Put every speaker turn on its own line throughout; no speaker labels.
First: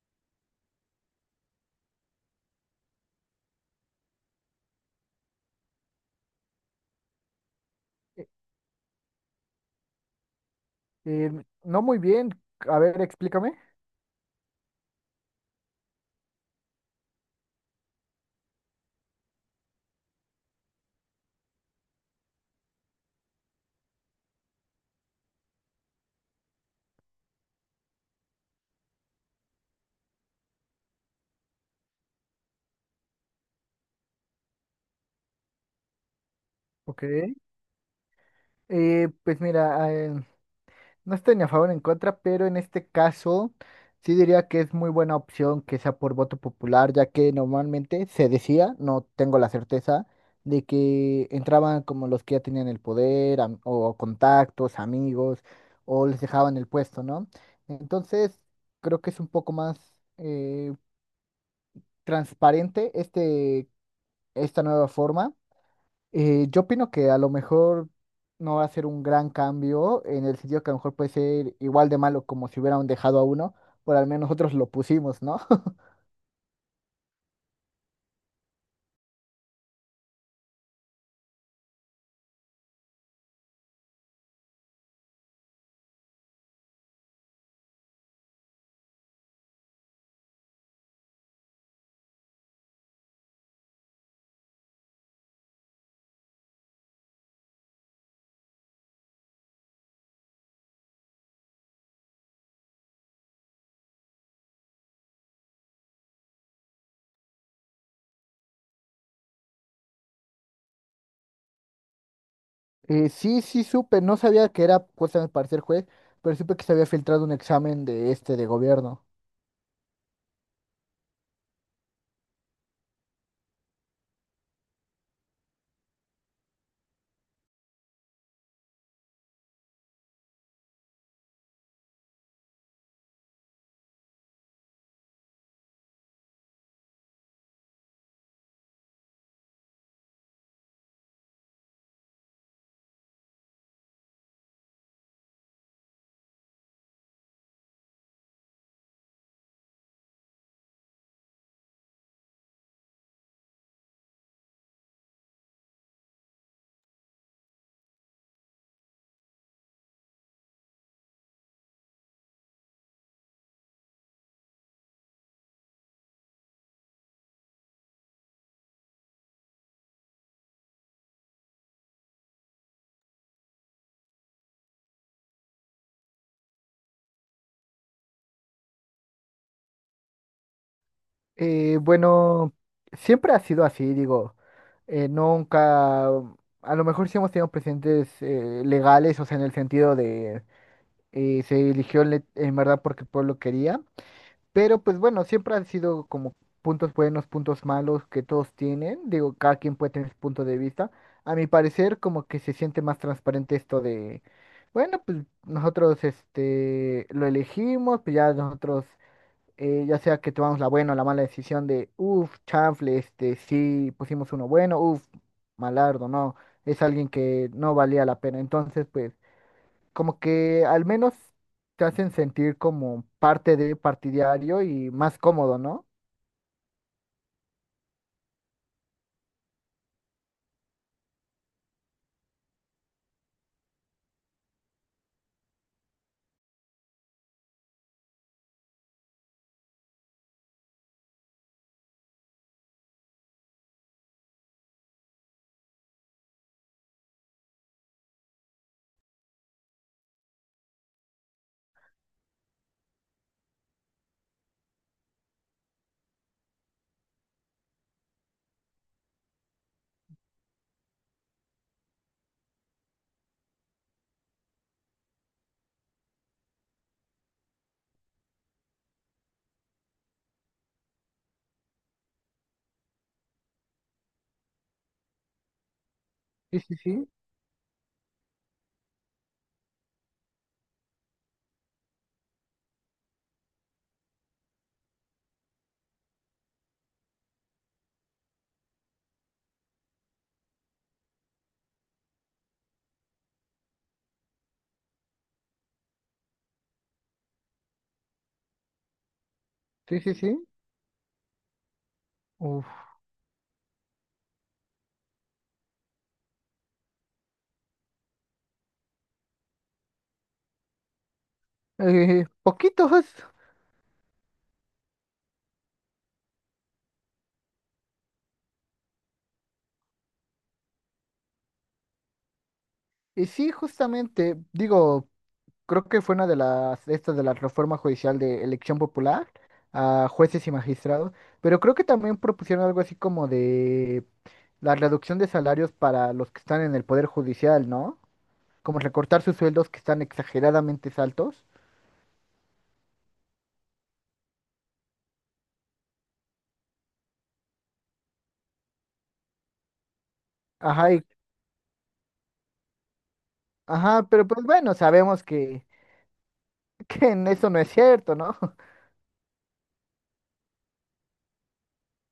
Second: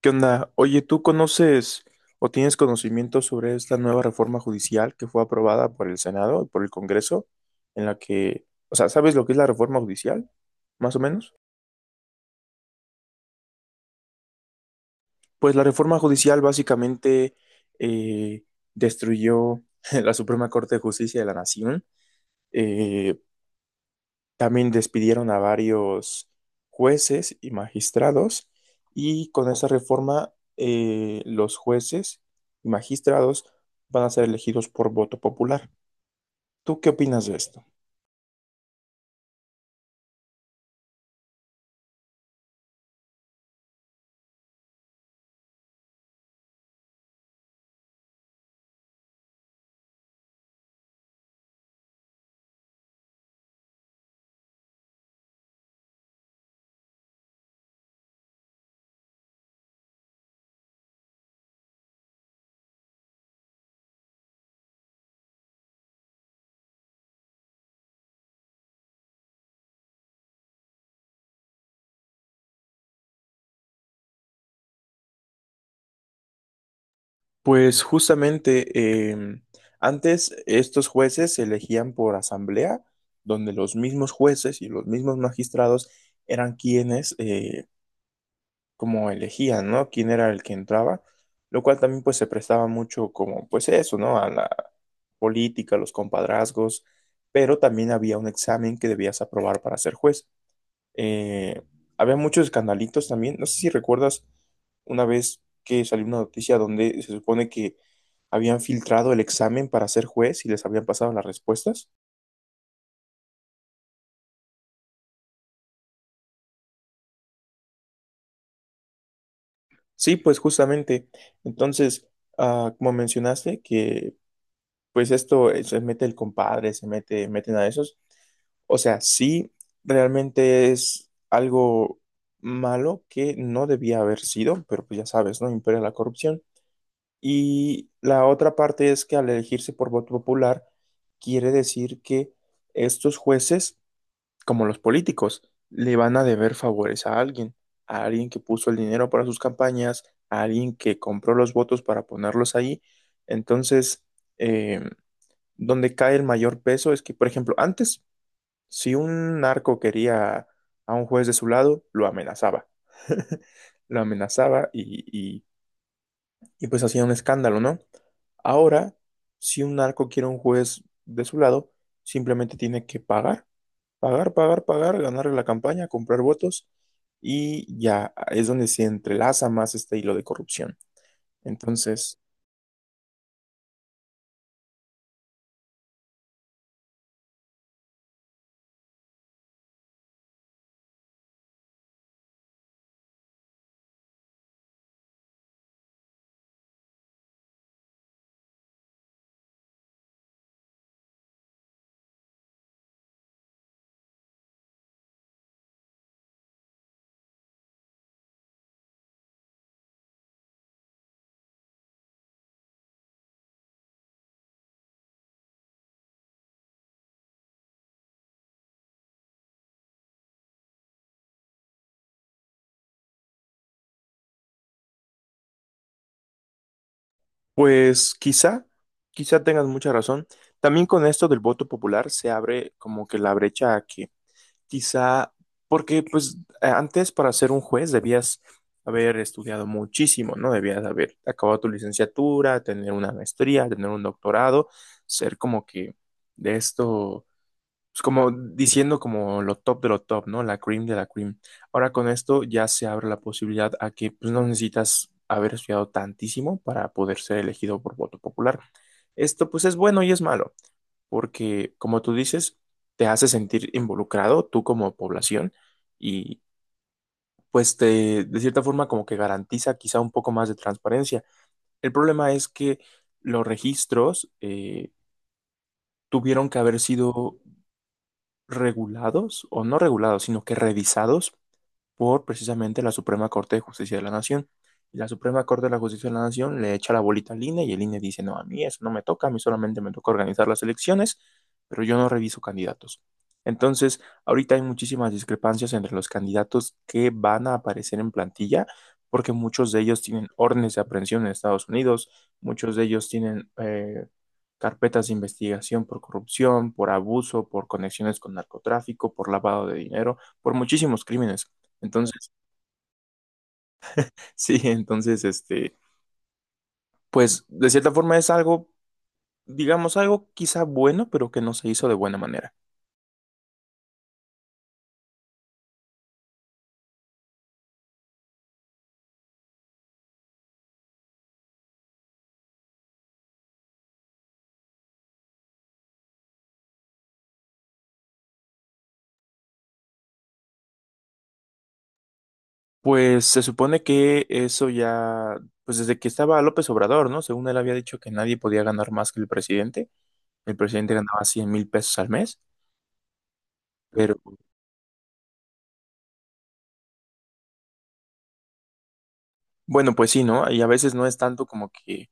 ¿Qué onda? Oye, ¿tú conoces o tienes conocimiento sobre esta nueva reforma judicial que fue aprobada por el Senado y por el Congreso, en la
Eh,
que, o sea, ¿sabes lo que es la reforma judicial, más o
eh,
menos?
no muy bien. A ver, explícame.
Pues la reforma judicial básicamente eh, destruyó la Suprema Corte de Justicia de la Nación, eh, también despidieron a varios jueces y magistrados y con esa reforma los jueces y magistrados van a ser elegidos por voto popular. ¿Tú qué
Ok.
opinas de esto?
Pues mira, no estoy ni a favor ni en contra, pero en este caso sí diría que es muy buena opción que sea por voto popular, ya que normalmente se decía, no tengo la certeza, de que entraban como los que ya tenían el poder am- o contactos, amigos, o les dejaban el puesto, ¿no? Entonces, creo que es un poco más transparente esta nueva forma. Yo opino que a lo mejor no va a ser un gran cambio, en el sentido que a lo mejor puede ser igual de malo como si hubieran dejado a uno, por al menos nosotros lo pusimos, ¿no?
Pues justamente eh, antes estos jueces se elegían por asamblea, donde los mismos jueces y los mismos magistrados eran quienes como elegían, ¿no? Quién era el que entraba, lo cual también pues se prestaba mucho como pues eso, ¿no? A la política, los compadrazgos, pero también había un examen que debías aprobar para ser juez. Eh, Había muchos escandalitos también, no sé si recuerdas una vez que salió una noticia donde se supone que habían filtrado el examen para ser juez y les habían pasado las respuestas.
Sí, sí, supe, no sabía que era puesta para ser juez, pero supe que se había filtrado un examen de este de gobierno.
Sí, pues justamente. Entonces, como mencionaste, que pues esto, se mete el compadre, se mete, meten a esos. O sea, sí, realmente es algo malo que no debía haber sido, pero pues ya sabes, ¿no? Impera la corrupción. Y la otra parte es que al elegirse por voto popular, quiere decir que estos jueces, como los políticos, le van a deber favores a alguien que puso el dinero para sus campañas, a alguien que compró los votos para ponerlos ahí. Entonces, em, donde cae el mayor peso es que, por ejemplo, antes, si un narco quería a un juez de su lado, lo amenazaba. Lo amenazaba y- y, pues hacía un escándalo, ¿no? Ahora, si un narco quiere a un juez de su lado, simplemente tiene que pagar, pagar, pagar, pagar, ganarle la campaña, comprar votos y ya es donde se entrelaza más este hilo de corrupción. Entonces,
Bueno, siempre ha sido así, digo, nunca, a lo mejor sí hemos tenido presidentes legales, o sea, en el sentido de se eligió le- en verdad porque el pueblo quería. Pero pues bueno, siempre han sido como puntos buenos, puntos malos que todos tienen. Digo, cada quien puede tener su punto de vista. A mi parecer, como que se siente más transparente esto de, bueno, pues nosotros este lo elegimos, pues ya nosotros, ya sea que tomamos la buena o la mala decisión de, uff, chanfle, este, sí, pusimos uno bueno, uff, malardo, no, es alguien que no valía la pena. Entonces, pues como que al menos te hacen sentir como parte de partidario y más cómodo, ¿no?
pues quizá, quizá tengas mucha razón. También con esto del voto popular se abre como que la brecha a que quizá, porque pues antes para ser un juez debías haber estudiado muchísimo, ¿no? Debías haber acabado tu licenciatura, tener una maestría, tener un doctorado, ser como que de esto pues como diciendo como lo top de lo top, ¿no? La cream de la cream. Ahora con esto ya se abre la posibilidad a que pues, no necesitas haber estudiado tantísimo para poder ser elegido por voto popular. Esto pues es bueno y es malo, porque como tú dices, te hace sentir involucrado tú como población y pues te, de cierta forma como que garantiza quizá un poco más de transparencia. El problema es que los registros tuvieron que
Sí, sí,
haber
sí,
sido regulados o no regulados, sino que revisados por precisamente la Suprema Corte de Justicia de la Nación. Y la Suprema Corte de la Justicia de la Nación le echa la bolita al INE y el INE dice, no, a mí eso no me toca, a mí solamente me toca organizar las elecciones, pero yo no reviso candidatos. Entonces, ahorita hay muchísimas discrepancias entre los candidatos que van a aparecer en plantilla, porque muchos de
sí,
ellos
sí,
tienen
sí.
órdenes de aprehensión en Estados Unidos, muchos de
Uf.
ellos tienen carpetas de investigación por corrupción, por abuso, por conexiones con narcotráfico, por lavado de dinero, por muchísimos crímenes. Entonces,
Poquitos, pues.
sí, entonces, este, pues de cierta forma es algo, digamos, algo quizá bueno, pero que no se hizo de buena manera.
Y sí, justamente, digo, creo que fue una de las, estas de la reforma judicial de elección popular a jueces y magistrados, pero creo que también propusieron algo así como de la reducción de salarios para los que están en el poder judicial, ¿no? Como recortar sus sueldos que están exageradamente altos.
Pues se supone que eso ya, pues desde que estaba López Obrador, ¿no? Según él había dicho que nadie podía ganar más que el presidente. El
Ajá.
presidente ganaba 100,000 pesos al mes,
Ajá,
pero
pero pues bueno, sabemos que, que en eso no es cierto, ¿no?
bueno, pues sí, ¿no? Y a veces no es tanto como que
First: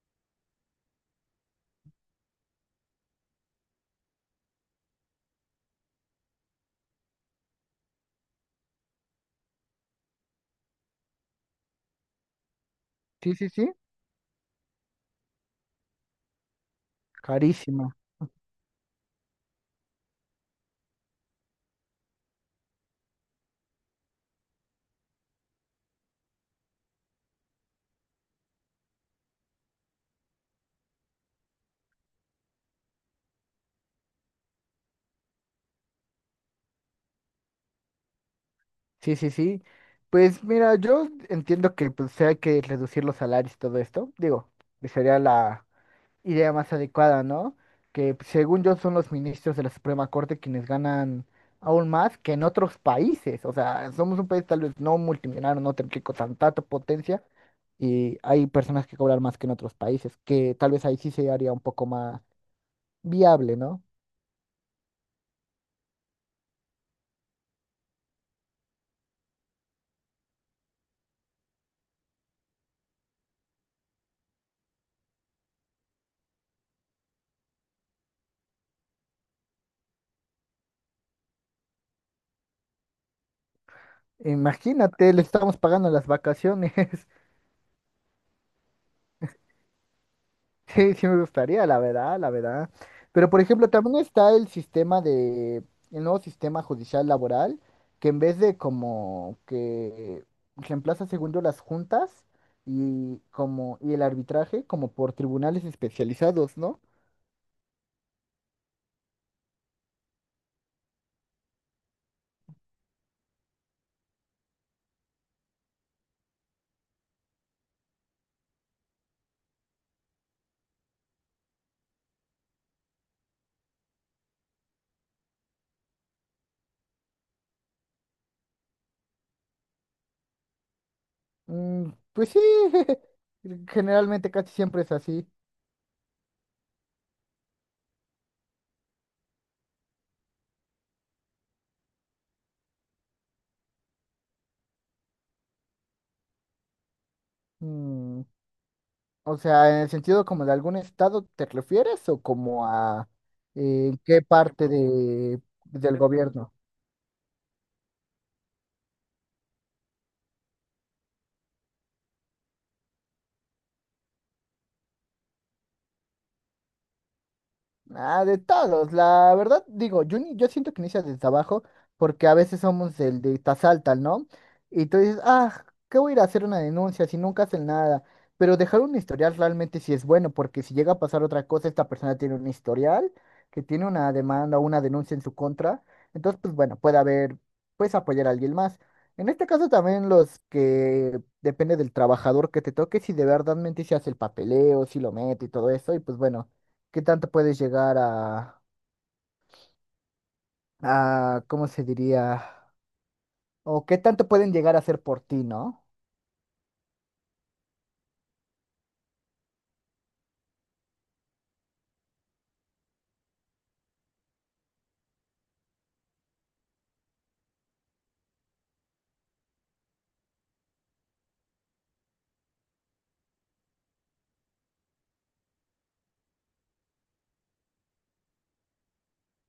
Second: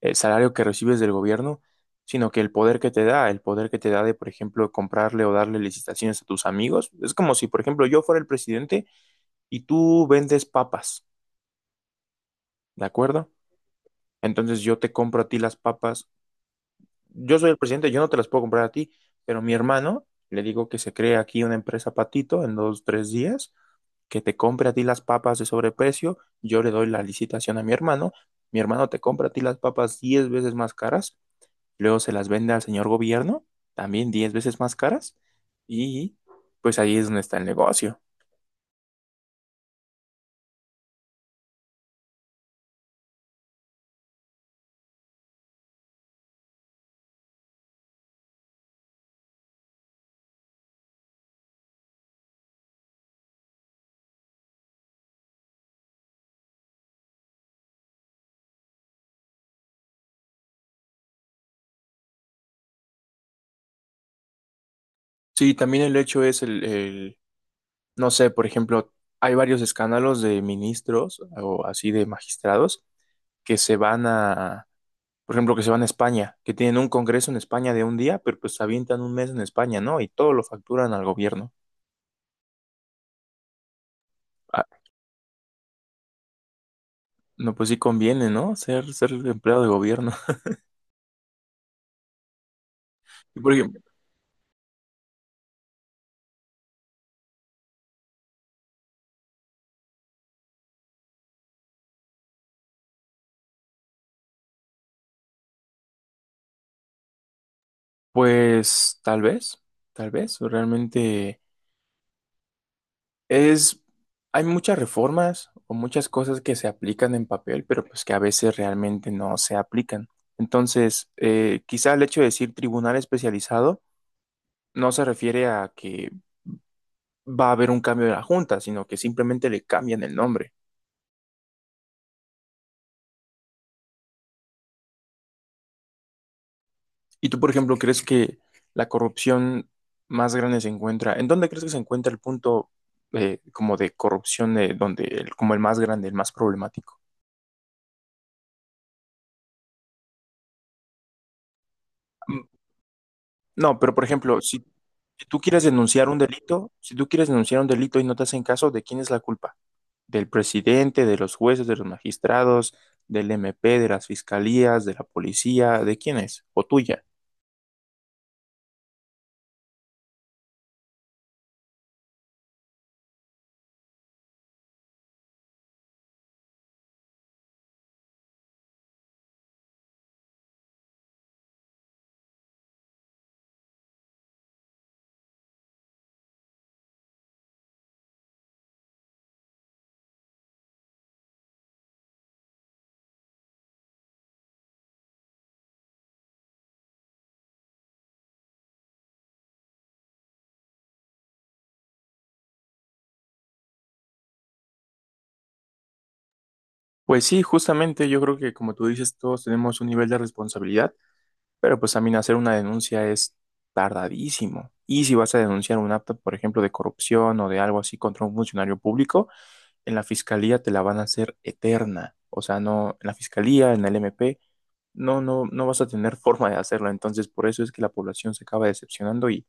el salario que recibes del gobierno, sino que el poder que te da, el poder que te da de, por ejemplo, comprarle o darle licitaciones a tus amigos. Es como si, por ejemplo, yo fuera el presidente y tú vendes papas, ¿de acuerdo?
Sí, sí, sí.
Entonces yo te compro a ti las papas. Yo soy el presidente,
Carísima.
yo no te las puedo comprar a ti, pero mi hermano, le digo que se cree aquí una empresa patito en dos, tres días, que te compre a ti las papas de sobreprecio, yo le doy la licitación a mi hermano te compra a ti las papas 10 veces más caras, luego se las vende al señor gobierno, también 10 veces más caras, y pues ahí es donde está el negocio.
Sí, sí, sí. Pues mira, yo entiendo que pues sí hay que reducir los salarios y todo esto. Digo, que sería la idea más adecuada, ¿no? Que pues, según yo son los ministros de la Suprema Corte quienes ganan aún más que en otros países. O sea, somos un país tal vez no multimillonario, no tan rico, tan tanta potencia. Y hay personas que cobran más que en otros países, que tal vez ahí sí se haría un poco más viable, ¿no?
Sí, también el hecho es no sé, por ejemplo, hay varios escándalos de ministros o así de magistrados que se van a, por ejemplo, que se van a España, que tienen un congreso en España de un día, pero pues se avientan un mes en España, ¿no? Y todo lo facturan al gobierno. Ah,
Imagínate, le estamos pagando las vacaciones.
no, pues sí conviene, ¿no? Ser empleado de gobierno.
Sí, sí me gustaría, la verdad, la verdad. Pero, por
Y por
ejemplo,
ejemplo,
también está el sistema de, el nuevo sistema judicial laboral, que en vez de como que reemplaza segundo las juntas y como, y el arbitraje, como por tribunales especializados, ¿no?
pues tal vez, realmente. Es, hay muchas reformas o muchas cosas que se aplican en papel, pero pues que a veces realmente no se aplican. Entonces, quizá el hecho de decir tribunal especializado no se refiere a que va a haber un cambio de la junta, sino que simplemente le cambian el nombre.
Mm, pues sí, generalmente casi siempre es así.
¿Y tú, por ejemplo, crees que la corrupción más grande se encuentra? ¿En dónde crees que se encuentra el punto como de corrupción, donde como el más grande, el más problemático?
Mm, o sea, en el sentido como de algún estado te refieres o como a
No, pero por
qué
ejemplo, si,
parte
si tú
de,
quieres
del
denunciar un
gobierno.
delito, si tú quieres denunciar un delito y no te hacen caso, ¿de quién es la culpa? ¿Del presidente, de los jueces, de los magistrados, del MP, de las fiscalías, de la policía? ¿De quién es? ¿O tuya?
Ah, de todos, la verdad, digo, yo, ni- yo siento que inicia desde abajo, porque a veces somos el de tasalta, ¿no? Y tú dices, ah, ¿qué voy a ir a hacer una denuncia si nunca hacen nada? Pero dejar un historial realmente sí es bueno, porque si llega a pasar otra cosa, esta persona tiene un historial, que tiene una demanda o una denuncia en su contra, entonces, pues bueno, puede haber, puedes apoyar a alguien más. En este caso también los que depende del trabajador que te toque, si de verdad mente se hace el papeleo, si lo mete y todo eso, y pues bueno. ¿Qué tanto puedes llegar a, ¿cómo se diría? O qué tanto pueden llegar a hacer por ti, ¿no?
Pues sí, justamente yo creo que como tú dices, todos tenemos un nivel de responsabilidad, pero pues también hacer una denuncia es tardadísimo. Y si vas a denunciar un acto, por ejemplo, de corrupción o de algo así contra un funcionario público, en la fiscalía te la van a hacer eterna. O sea, no, en la fiscalía, en el MP, no, no, no vas a tener forma de hacerlo. Entonces, por eso es que la población se acaba decepcionando y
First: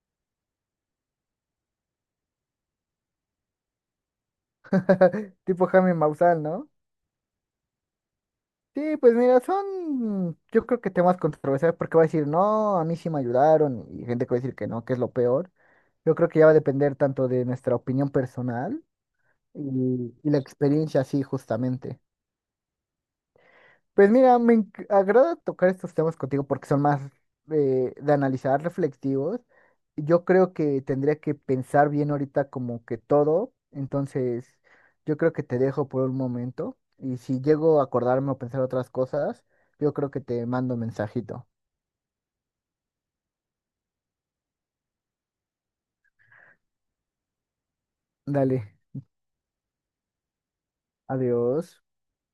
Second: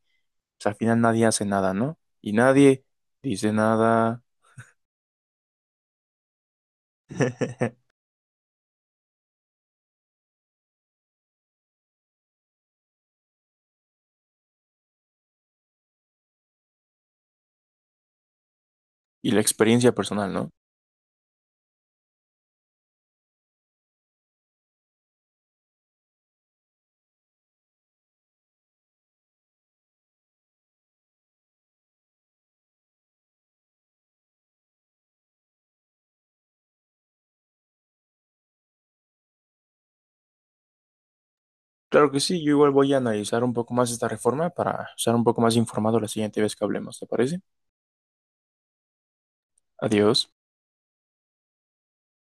pues, al final nadie hace nada, ¿no? Y nadie dice nada.
Tipo Jaime Maussan, ¿no? Sí, pues mira, son, yo creo que temas controversiales porque va a decir, no, a mí sí me ayudaron y gente que va a decir que no, que es lo peor. Yo creo que ya va a depender tanto de nuestra opinión personal
Y la experiencia
y
personal,
la
¿no?
experiencia, sí, justamente. Pues mira, me enc- agrada tocar estos temas contigo porque son más de analizar, reflexivos. Yo creo que tendría que pensar bien ahorita como que todo, entonces yo creo que te dejo por un momento y si llego a acordarme o pensar otras cosas, yo creo que te mando un mensajito.
Claro que sí, yo igual voy a analizar un poco más esta reforma para estar un poco más informado la siguiente vez que hablemos, ¿te parece?
Dale,
Adiós.
adiós.